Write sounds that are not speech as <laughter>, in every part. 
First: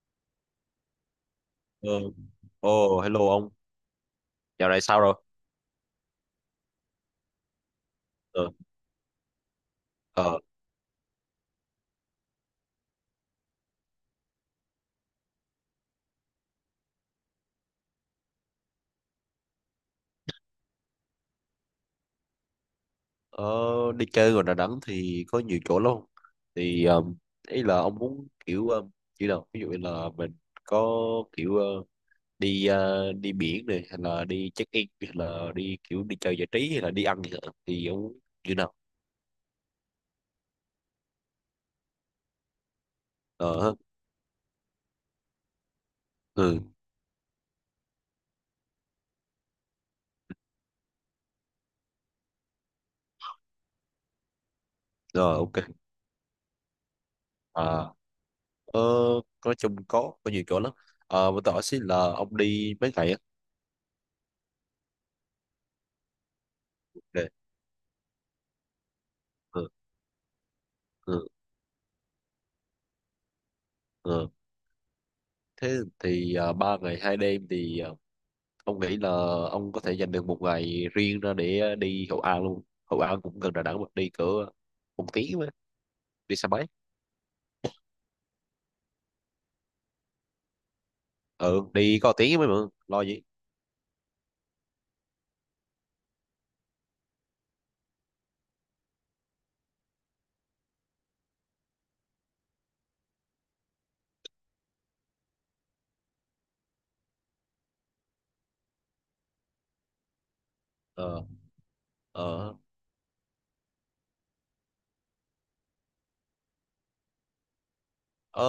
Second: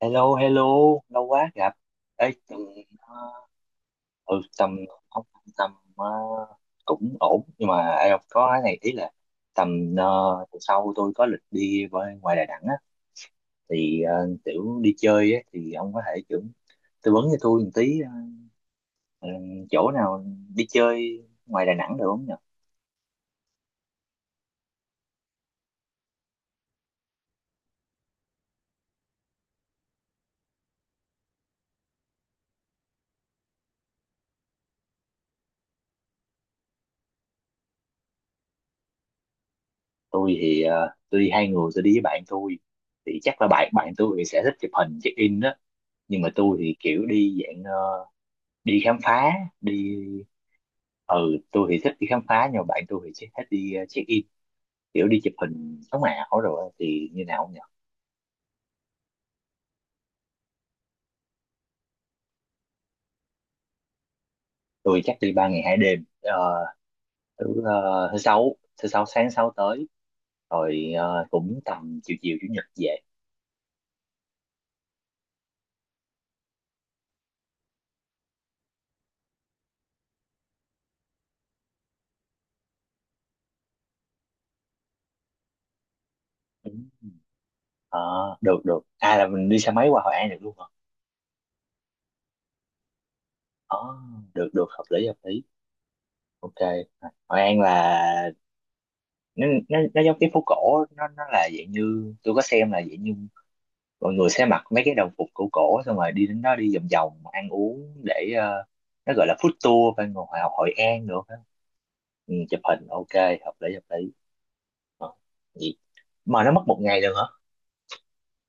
Hello, hello, lâu quá gặp. Ờ. Ê, tầm, Ồ, hello ờ, ông. ừ, Dạo tầm, này sao rồi? không, tầm ờ, cũng ổn, nhưng mà em có Ờ, cái này ý là tầm ờ, ờ, tuần sau tôi có lịch đi với ngoài Đà Nẵng á, thì kiểu đi chơi á, thì ông có thể kiểu tư vấn cho tôi một tí ờ, chỗ nào đi chơi ngoài Đà Nẵng được không nhỉ? ở đi chơi ngoài Đà Nẵng thì có nhiều chỗ lắm. Thì ý là ông muốn kiểu như nào? Ví dụ như là mình có kiểu đi biển này, hay là đi check-in, hay là đi kiểu đi chơi giải trí, hay là đi ăn gì đó. Thì ông muốn như nào? Tôi đi hai người, tôi đi với bạn tôi, thì chắc là Ờ, bạn ha. bạn tôi thì sẽ thích chụp hình check in đó, nhưng mà tôi Ừ, thì kiểu đi dạng đi khám phá đi tôi thì thích đi khám phá nhưng mà bạn tôi thì chỉ thích đi check in kiểu đi chụp rồi ok. hình sống ảo rồi á, thì như nào không nhỉ. À, ờ, nói chung có nhiều chỗ lắm. Mà tôi hỏi xin là ông đi mấy ngày á? Tôi chắc đi ba ngày hai đêm. Ờ, Để- thứ ờ, thứ sáu thứ sáu sáng sáu Ừ, tới rồi, ừ, cũng tầm chiều chiều chủ nhật về. ừ. Thế thì 3 ngày 2 đêm thì ông nghĩ là ông có thể dành được một ngày riêng ra để đi Hội An luôn. Hội An cũng gần Đà Nẵng, mà đi cỡ 1 tiếng, mà đi xe máy. Ừ. Ờ, được được à, là mình đi xe máy qua Hội An được luôn hả. Ừ, đi có tiếng mới mà lo gì. Ờ, được được hợp lý hợp lý, ok. Hội An là nó giống cái phố cổ, nó là dạng như tôi có xem, là dạng như mọi người sẽ mặc mấy cái đồng phục cổ cổ xong rồi đi đến đó đi vòng vòng ăn uống để nó gọi là food tour bên Hòa Học Hội An nữa. Ờ, Ừ, ờ, chụp hình ok, hợp lý hợp lý. Ờ, vậy mà nó mất một ngày được hả. ờ,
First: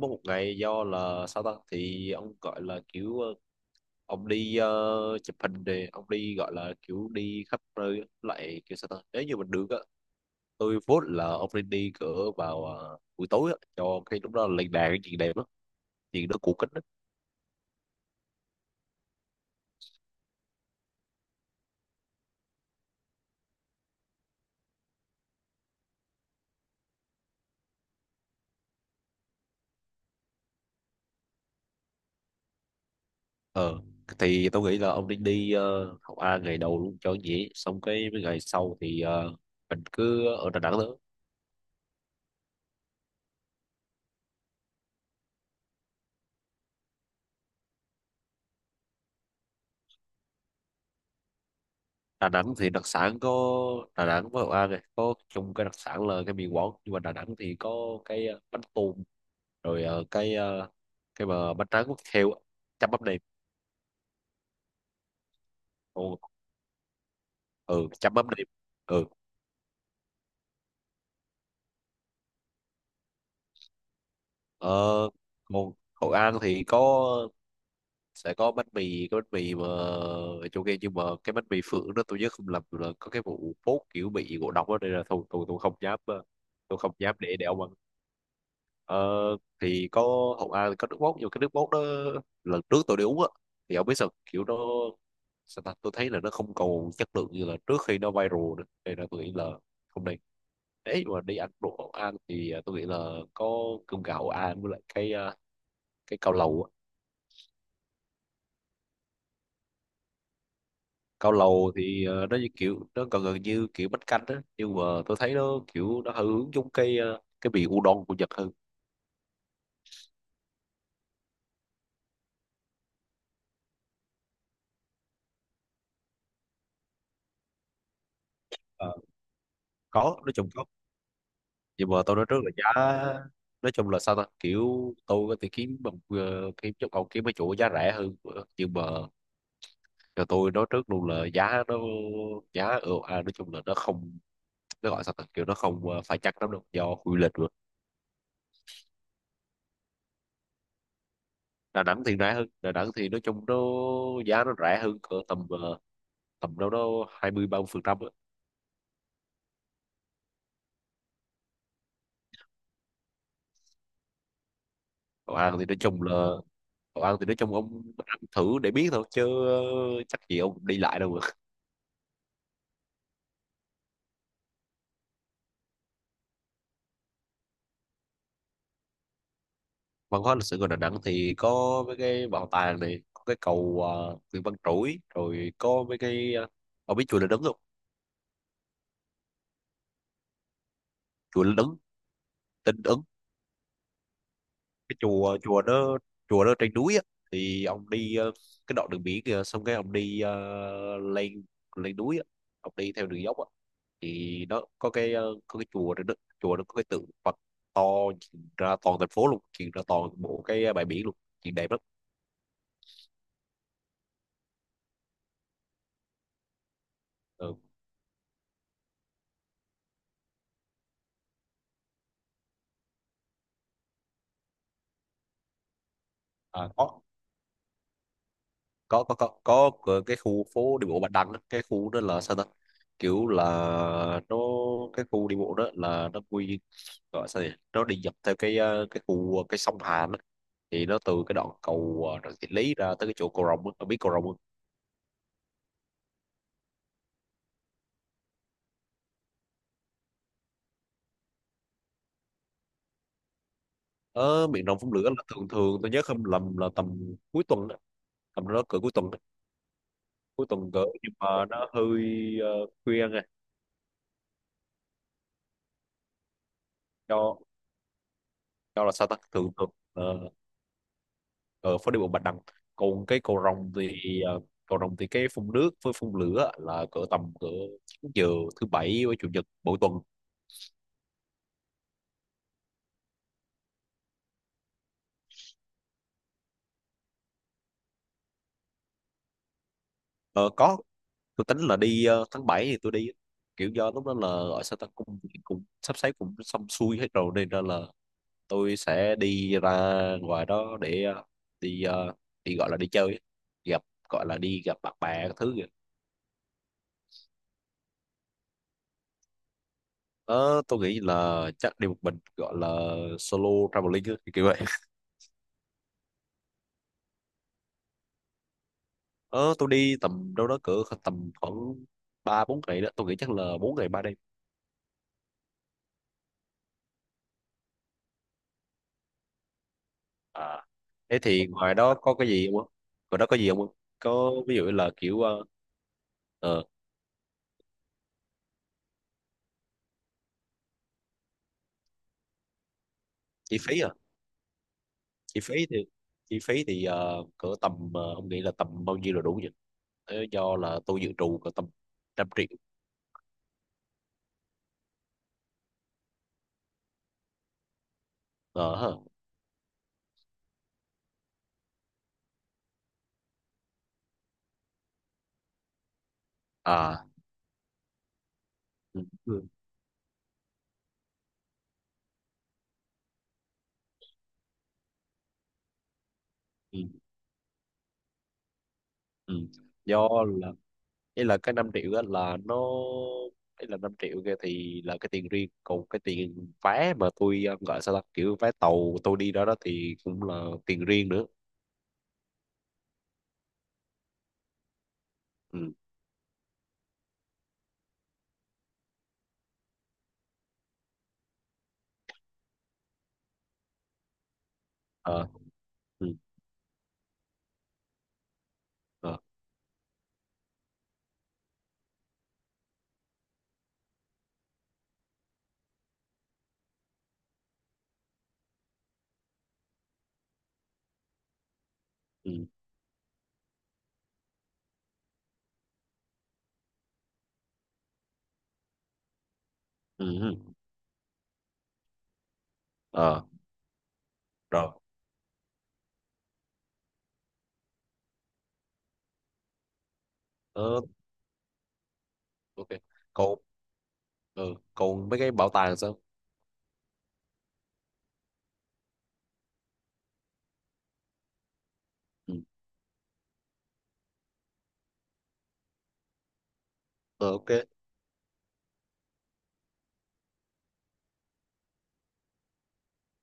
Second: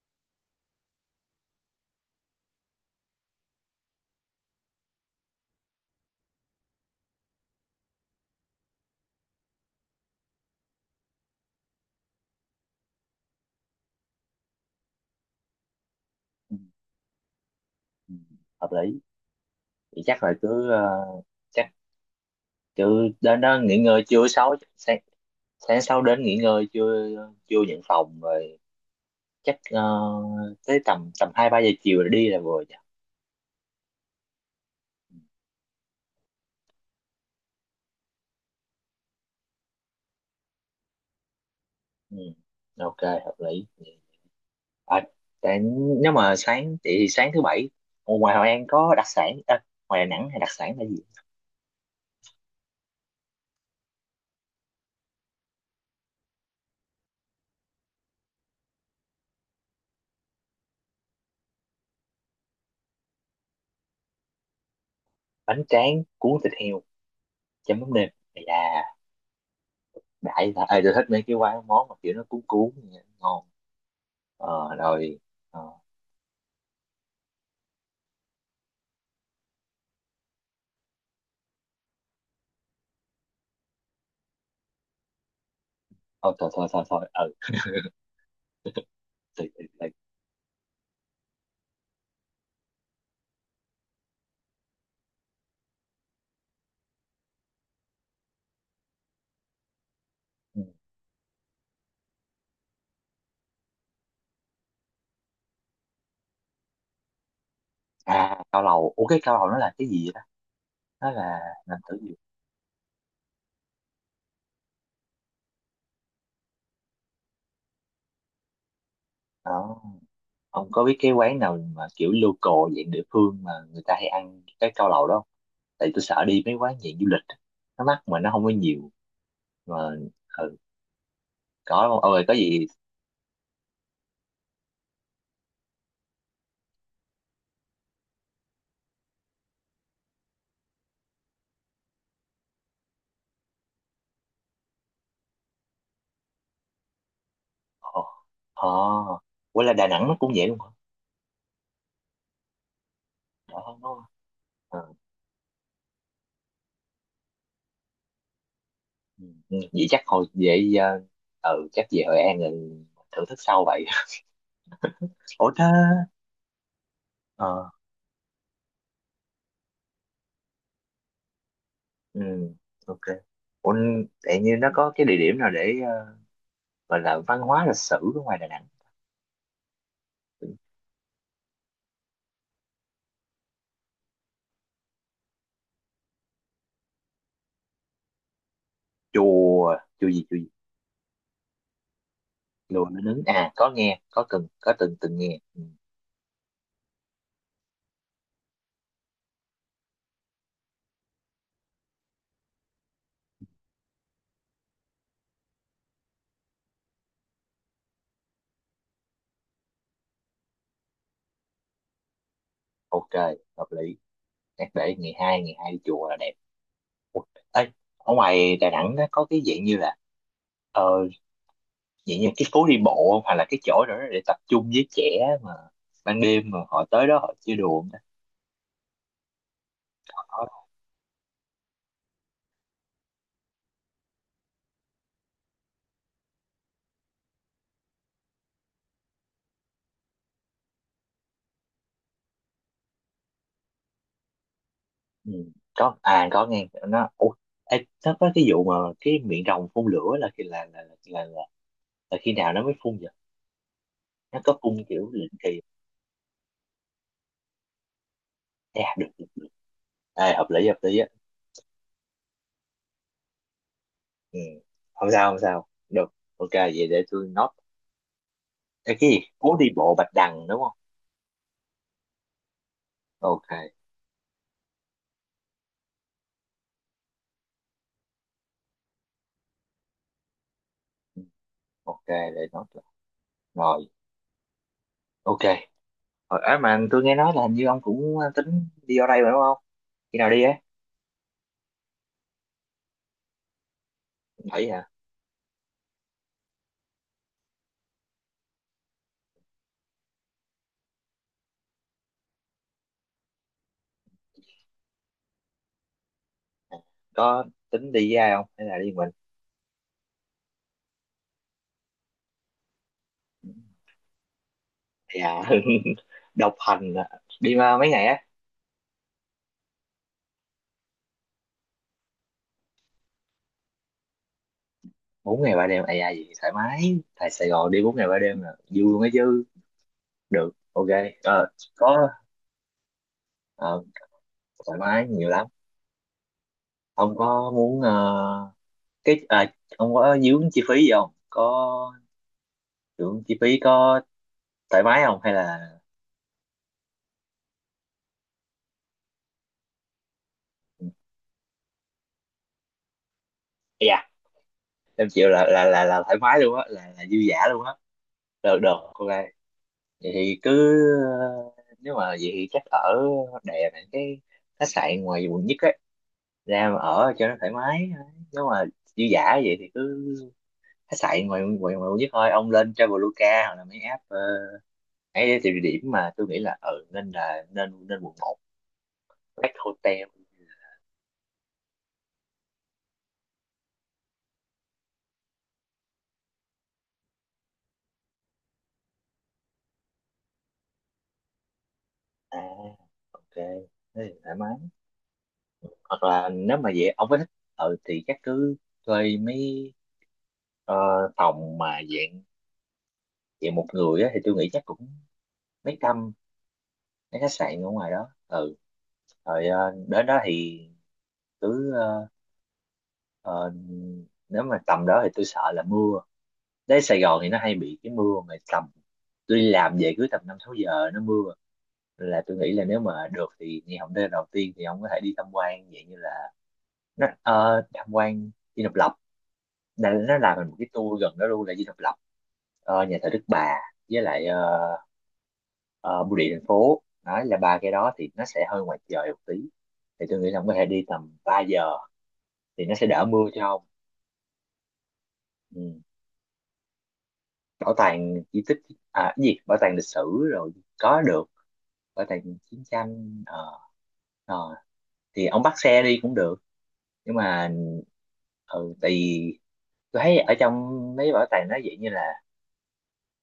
mỗi một ngày do là sao ta, thì ông gọi là kiểu ông đi chụp hình thì ông đi gọi là kiểu đi khắp nơi á. Lại kiểu sao ta, nếu như mình được á, tôi vote là ông nên đi cỡ vào buổi tối á, cho cái lúc đó là lên đèn cái chuyện đẹp lắm, chuyện đó cổ Ừ, kính á. ừ, hợp lý. Vậy chắc là cứ chắc cứ đến đó nghỉ ngơi trưa sáu sáng, sáng sau đến nghỉ ngơi trưa, trưa nhận phòng rồi chắc tới tầm tầm hai ba giờ chiều là đi là vừa nhỉ. Ờ, thì tao nghĩ là ông nên đi học A ngày đầu luôn cho dễ, xong cái mấy ngày sau thì mình cứ ở Đà Nẵng nữa. Ừ, ừ, ok, hợp lý. À, tại nếu mà sáng thì sáng thứ bảy ở ngoài Hội An có đặc sản à, ngoài Đà Nẵng hay đặc sản là gì. Đà Nẵng thì đặc sản có. Đà Nẵng với Hội An này có chung cái đặc sản là cái mì Quảng, nhưng mà Đà Nẵng thì có cái bánh tùm, rồi cái mà bánh tráng quốc heo á, chấm mắm nêm. Bánh tráng Ừ, cuốn thịt heo chấm ừ mắm nêm. chấm mắm Đây nêm. Ừ. đại là à, tôi thích mấy cái quán món mà kiểu nó cuốn cuốn vậy, ngon. ờ, Rồi ờ, còn Hội An thì có, sẽ có bánh mì, cái bánh mì mà ở chỗ kia, nhưng mà cái bánh mì phượng đó tôi nhớ không lầm là có cái vụ phốt kiểu bị ngộ độc đó. Đây là tôi không dám, thôi thôi thôi tôi thôi không thôi, dám ừ, để ông ăn. ờ, từ từ từ. thì có, hậu A thì có nước mốt, nhưng mà cái nước mốt đó lần trước tôi đi uống á, thì ông biết sao, kiểu nó sao ta, tôi thấy là nó không còn chất lượng như là trước khi nó viral nữa, nên là tôi nghĩ là không nên. Ừ. Ấy mà đi ăn đồ hậu A thì tôi nghĩ là có cơm gạo hậu A, với lại cái cao lầu á. À, cao lầu, ủa cái cao lầu nó là cái gì vậy đó, nó Cao là lầu làm từ thì gì nó như kiểu nó gần gần như kiểu bánh canh á, nhưng mà tôi thấy nó kiểu nó hơi hướng giống cái vị udon của Nhật hơn. đó. Ông có biết cái quán nào mà kiểu local dạng địa phương mà người ta hay ăn cái cao lầu đó không? Tại tôi sợ đi mấy quán dạng du lịch á, nó mắc mà nó không có nhiều Ờ, mà. có nói chung Ừ, có. có Nhưng đúng, mà tôi ôi nói có trước là gì. giá, nói chung là sao ta, kiểu tôi có thể kiếm bằng kiếm chỗ, còn kiếm mấy chỗ giá rẻ hơn, nhưng mà cho tôi nói trước luôn là giá nó, giá ở à, nói chung là nó không, nó gọi sao ta, kiểu nó không phải chắc lắm đâu do quy lịch rồi. Ồ, oh, quên là Đà Nẵng nó cũng vậy luôn hả. Đà Nẵng thì rẻ hơn. Đà Nẵng thì nói chung nó Đó nó. giá nó rẻ Ờ, hơn cỡ tầm tầm đâu đó 20-30%. ừ. Ừ, vậy chắc hồi vậy, uh, ừ chắc về Hội An rồi thưởng thức sau vậy. <laughs> Cậu Ủa ăn thì đó. nói chung là, cậu ăn thì nói chung ờ ông ăn thử để biết thôi chứ, chắc gì ông đi lại đâu mà <laughs> ừ, ok. Ủa, tự nhiên nó có cái địa điểm nào để gọi là văn hóa lịch sử ở ngoài Đà Nẵng. văn hóa lịch sử của Đà Nẵng thì có mấy cái bảo tàng này, có cái cầu Nguyễn Văn Trỗi, rồi có mấy cái. Ờ, ông biết chùa Linh Ứng không? Chùa chùa gì chùa gì Chùa Linh Ứng. Tinh Chùa Núi Ứng. Nứng à, có nghe, có từng cái từng nghe. chùa Ừ, chùa đó chùa đó trên núi á, thì ông đi cái đoạn đường biển kìa, xong cái ông đi lên lên núi á, ông đi theo đường dốc á, thì nó có cái chùa đó, đó chùa nó có cái tượng Phật to, nhìn ra toàn thành phố luôn, nhìn ra toàn bộ cái ờ, bãi biển luôn, nhìn đẹp lắm. ok, hợp lý. Chắc để ngày hai, ngày hai đi chùa là đẹp. Ừ. Ê, ở ngoài Đà Nẵng nó có cái dạng như là ờ, dạng như cái phố đi bộ không? Hoặc là cái chỗ đó để tập trung với trẻ mà ban đêm mà À, họ có tới đó họ chơi đùa không ta? có có có có cái khu Có. phố đi bộ Bạch Đằng á. Cái khu đó là sao ta, kiểu là nó, cái khu đi bộ đó là nó quy, gọi sao nhỉ, nó đi dọc theo cái ờ, cái khu ờ, cái sông Hàn á, thì nó từ cái đoạn cầu Trần Thị Lý ra tới cái chỗ cầu Rồng á. Ông biết cầu Rồng không? Ừ. Có à, có nghe nó. Ủa, ê, nó có cái vụ mà cái miệng rồng phun lửa là khi là khi nào nó mới phun vậy? Nó Ở có miền Đông phun phun kiểu lửa là định thường kỳ. thường tôi nhớ không lầm là tầm cuối tuần á. Tầm đó cỡ cuối À, được tuần á. được được. À, Cuối tuần hợp cỡ, lý á. nhưng mà nó hơi ờ, khuya nghe. Ừ. Không sao, không sao được. Ok, vậy để tôi cho note. cho là Ê, sao cái ta, gì, thường phố đi thường. bộ Bạch ờ, Đằng đúng không. ở phố đi bộ Bạch Đằng. Còn cái cầu Ok. Rồng thì ờ, cầu Rồng thì cái phun nước với phun lửa là cỡ tầm cỡ 9 giờ, thứ bảy với chủ nhật mỗi tuần. Ừ, ok để note. Rồi, ok. Rồi, à, mà tôi nghe nói là hình như ông cũng tính đi ở đây mà đúng không? Khi nào đi Ờ, á? có tôi tính là đi tháng 7 thì tôi đi, kiểu do lúc đó là ở Bảy sao ta hả? cũng cũng sắp xếp cũng xong xuôi hết rồi, nên ra là tôi sẽ đi ra ngoài đó để đi đi gọi là đi chơi ấy. gặp Gọi là đi gặp bạn bè các thứ kìa. À, có tính đi với ai không? Hay là đi mình? Ờ, tôi nghĩ là chắc đi một mình, gọi là solo traveling ấy, kiểu vậy. Dạ, <laughs> độc hành à. Đi mà mấy ngày á? Ờ, tôi đi tầm đâu đó cỡ tầm khoảng 3-4 ngày đó, tôi nghĩ chắc là 4 ngày 3 đêm. Bốn ngày ba đêm, ai ai gì thoải mái. Tại Sài Gòn đi bốn ngày ba đêm là vui luôn á chứ. Được, À, ok. thế Ờ, thì ngoài đó có có cái gì không ạ? Ngoài đó có gì không ạ? ờ, Có, ví dụ thoải là mái kiểu nhiều lắm. ờ, Ông có muốn cái à, ông có dướng chi phí gì không? Có dướng chi chi phí phí à, có thoải mái không? Hay chi là? phí thì chi phí thì cỡ tầm, ông nghĩ là tầm bao nhiêu là đủ nhỉ? Thế do là tôi dự trù cỡ tầm 100 triệu. Dạ. Em chịu, là thoải mái luôn á, là dư dả luôn á, được được, Ờ ha. ok vậy. Thì cứ nếu mà vậy thì chắc ở đè này cái khách sạn ngoài quận nhất ấy ra mà À. ở cho nó thoải mái. Nếu mà Ừ, dư dả ừ, vậy thì cứ khách sạn ngoài ngoài, ngoài quận nhất thôi, ông lên Traveloka hoặc là mấy app ấy thì địa điểm mà tôi nghĩ là ừ, ừ nên là nên nên quận một, ừ. Black Hotel, Do là ý là cái 5 triệu á là nó, ý là 5 triệu kia thì là cái tiền riêng, còn cái tiền vé mà tôi gọi sao ta, kiểu vé tàu tôi đi đó đó thì cũng là tiền riêng nữa. à ok. Thế thì thoải mái. Ừ. Hoặc là nếu mà vậy ông có thích, ừ thì chắc cứ thuê mấy Ờ, phòng mà dạng dạng một người á, thì tôi nghĩ chắc cũng ờ mấy trăm ừ. mấy khách sạn ở ngoài đó, ừ. ờ Rồi đến đó thì cứ ờ, nếu mà tầm đó thì tôi sợ là mưa, đến Sài Gòn thì nó hay bị cái mưa mà tầm, tôi đi làm về cứ tầm năm sáu giờ nó mưa, là ừ, tôi nghĩ là nếu mà được thì ngày hôm nay đầu tiên thì ông có thể đi tham quan dạng như là nó tham quan Dinh Độc Lập, ừ, nó ừ. làm thành một cái tour gần đó luôn là Dinh Độc Lập, nhà thờ ờ Đức Bà với lại Rồi, ờ, bưu điện thành phố, đấy là ba cái đó thì nó sẽ hơi ngoài trời một tí, thì tôi nghĩ là ông có thể ờ đi tầm 3 giờ thì ok. nó sẽ đỡ mưa còn cho ông. ờ, còn mấy cái bảo tàng Ừ. sao? Bảo tàng di tích, à cái gì bảo tàng lịch sử, rồi có được, bảo tàng Ừ. chiến tranh. Ờ Ờ, thì ông bắt xe đi cũng được nhưng ờ ok. mà, ừ, tại vì tôi thấy ở trong mấy bảo tàng nó vậy như là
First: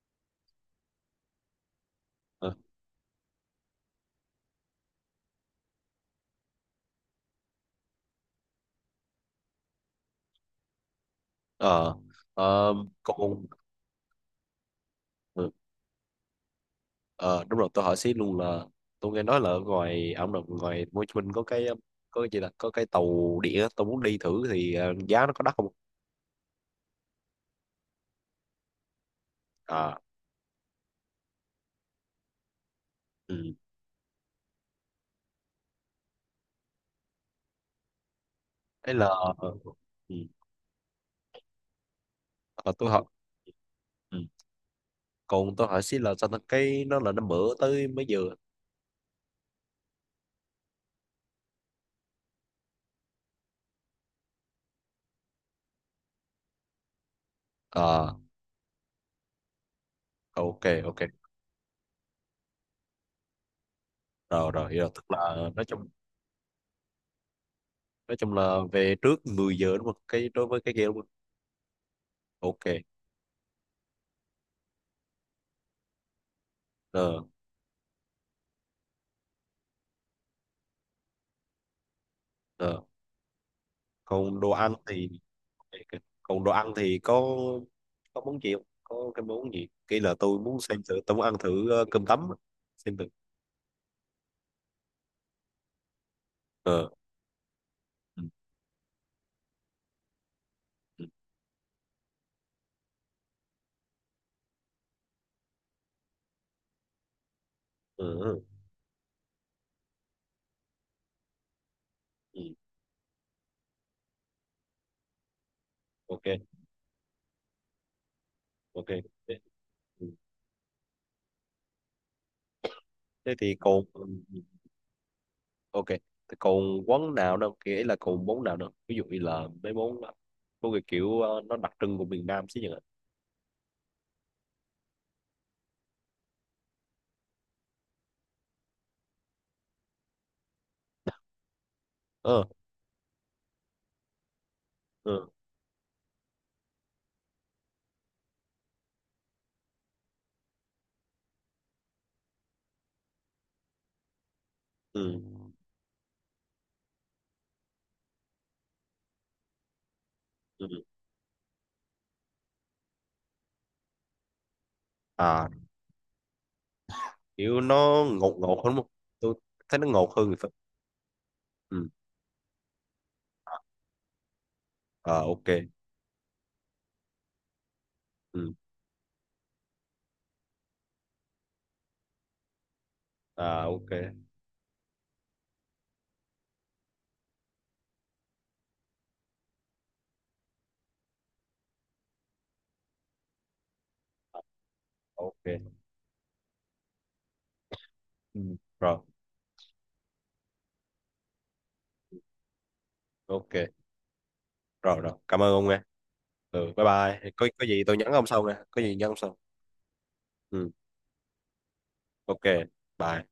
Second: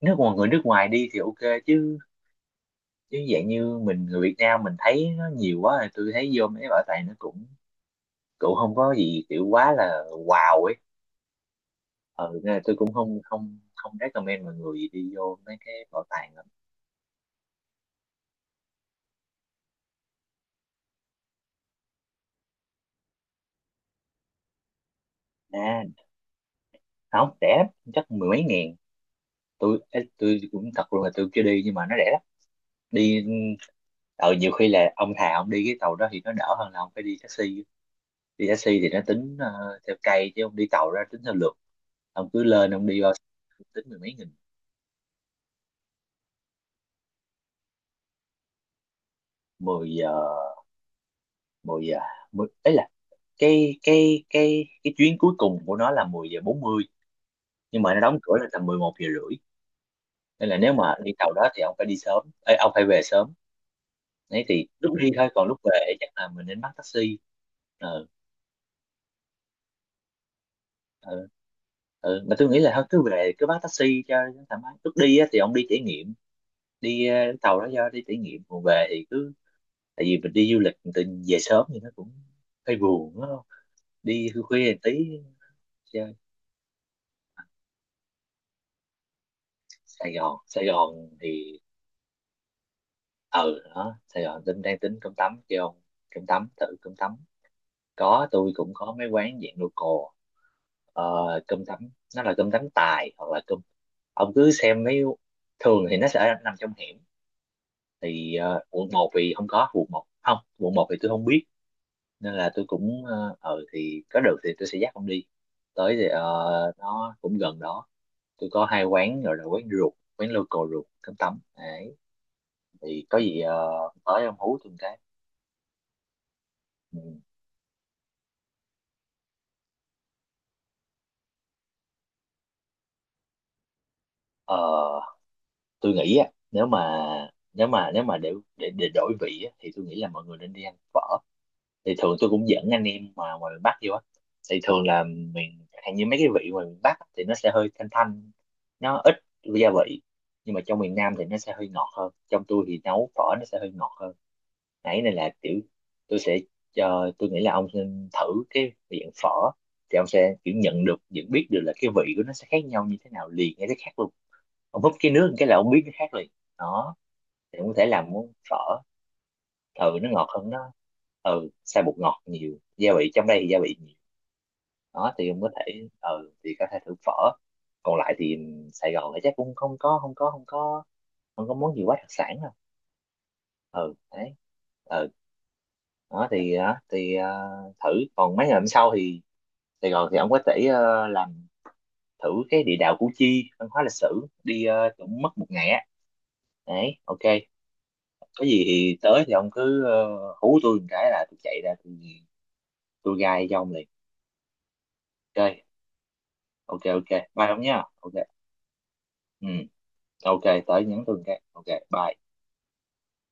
nước ngoài, người nước ngoài đi thì ok chứ, ờ chứ dạng như mình người Việt Nam mình thấy nó nhiều quá thì tôi thấy vô mấy bảo tàng nó cũng, cậu không có gì kiểu quá là wow ấy, ờ ừ nên là ờ, tôi cũng không còn không không recommend mọi người đi vô ờ mấy cái bảo tàng lắm. ờ, đúng rồi tôi hỏi xí luôn là tôi nghe nói là ở ngoài ông đồng, ngoài Hồ Chí Minh có cái gì là có cái tàu điện á, tôi muốn đi thử thì giá nó có đắt không? À, không rẻ lắm, chắc mười mấy ngàn. Tôi À. ê, tôi cũng thật luôn là tôi chưa đi nhưng mà nó rẻ lắm. Đi Ừ. Nhiều khi là ông thà ông đi cái tàu đó thì nó đỡ hơn là ông phải đi taxi, đi taxi thì Ấy nó là, ờ, tính theo ừ. cây chứ ông đi tàu ra tính theo lượt, ông cứ lên Ờ, ông tôi đi hỏi. bao, tính mười mấy Ừ. nghìn. Còn tôi hỏi xí là sao ta, cái nó là nó mở tới mấy giờ? Mười giờ, mười giờ, mười ấy là cái chuyến cuối cùng của nó là mười giờ bốn mươi, nhưng mà nó À, đóng cửa là tầm 11 giờ rưỡi, nên là ok, nếu mà ok. đi tàu đó thì ông phải đi sớm. Ê, ông phải về sớm, đấy Rồi thì rồi hiểu rồi, lúc tức đi là thôi còn lúc về chắc là mình nên bắt taxi. ờ nói chung là về trước 10 giờ đúng không, cái đối với cái game đúng không? ờ ừ. Mà tôi nghĩ là thôi Ok. cứ về cứ bắt taxi cho nó thoải mái, lúc đi á, thì ông đi trải nghiệm đi ờ tàu đó do đi trải nghiệm, còn về thì cứ, tại vì mình đi du lịch mình tự nhiên về sớm thì nó cũng hơi ờ buồn đúng không, đi còn khuya đồ khuya ăn một tí thì ok. chơi. Còn đồ ăn thì có món gì không, có cái món gì cái Sài là Gòn, tôi muốn Sài xem Gòn thử, tôi muốn ăn thì, thử cơm tấm á. Xem thử. ừ đó Sài Gòn tính, đang tính cơm tấm kêu ông, cơm tấm, thử ờ cơm tấm. ừ. Có, tôi cũng có mấy quán dạng local, ờ, Ừ, cơm tấm, nó là cơm tấm tài hoặc là cơm, ông cứ xem mấy, thường thì nó sẽ nằm trong hẻm, ừ, thì ừ. Quận một thì không có quận một, không quận một thì tôi không biết nên Ừ. là tôi cũng ờ thì có được thì tôi sẽ dắt ông đi tới, thì Ok, nó cũng gần đó, tôi có hai ok quán gọi thế. là quán ruột, Ừ. quán local ruột cơm tấm đấy, thì có Thế gì thì còn, ừ, tới ông ừ. hú tôi một cái. Ok. Thế còn Ừ. quán nào đâu kể là, còn món nào đâu ví dụ như là mấy món món cái kiểu nó đặc trưng của miền Nam chứ nhỉ? Ờ, tôi nghĩ á, nếu mà để đổi vị á, thì tôi nghĩ là mọi người nên đi ăn phở, thì thường tôi ờ cũng dẫn anh em mà ngoài miền Bắc vô á, thì thường là ừ, miền hạn như mấy cái vị ngoài miền Bắc á, thì nó sẽ hơi thanh thanh, nó ít gia vị, nhưng mà trong miền Nam thì nó sẽ hơi ngọt hơn, trong tôi thì nấu phở nó sẽ hơi ngọt hơn, nãy ừ. này là kiểu tôi sẽ, cho tôi nghĩ là ông nên thử cái miệng phở, thì ông sẽ kiểu Ừ. nhận được, nhận biết được là cái vị của nó sẽ khác nhau như thế nào liền, hay cái khác luôn, ông húp cái nước một cái À, là ông biết nó khác liền. Đó thì kiểu cũng có thể nó làm món ngột phở. ngột hơn không? Tôi thấy nó Ừ nó ngột ngọt hơn thì hơn, phải. nó ừ xài Ừ. bột ngọt nhiều gia vị, trong đây thì gia vị nhiều. Đó thì À, em có ok. thể ừ thì có thể thử phở. Còn lại thì Ừ. Sài Gòn thì chắc cũng không có món gì quá đặc sản đâu. À, ok, Ừ đấy, ừ, đó thì thử. Còn mấy ngày hôm sau thì Sài Gòn thì ông có thể làm thử cái địa đạo Củ Chi văn hóa lịch sử đi, cũng mất một ngày ok. á. Đấy, ok. Ừ. Có gì thì Rồi, tới thì ông cứ hú tôi một cái là tôi chạy ra tôi gai ok. cho ông liền. Rồi rồi cảm ơn Ok, ông nghe. Ừ, ok, bye ok, bye, có bye ông có nhá. gì tôi nhắn Ok, ông sau nghe, có gì nhắn ông sau. ừ, ok Ừ. tới nhắn tôi cái, ok, bye. Ok bye.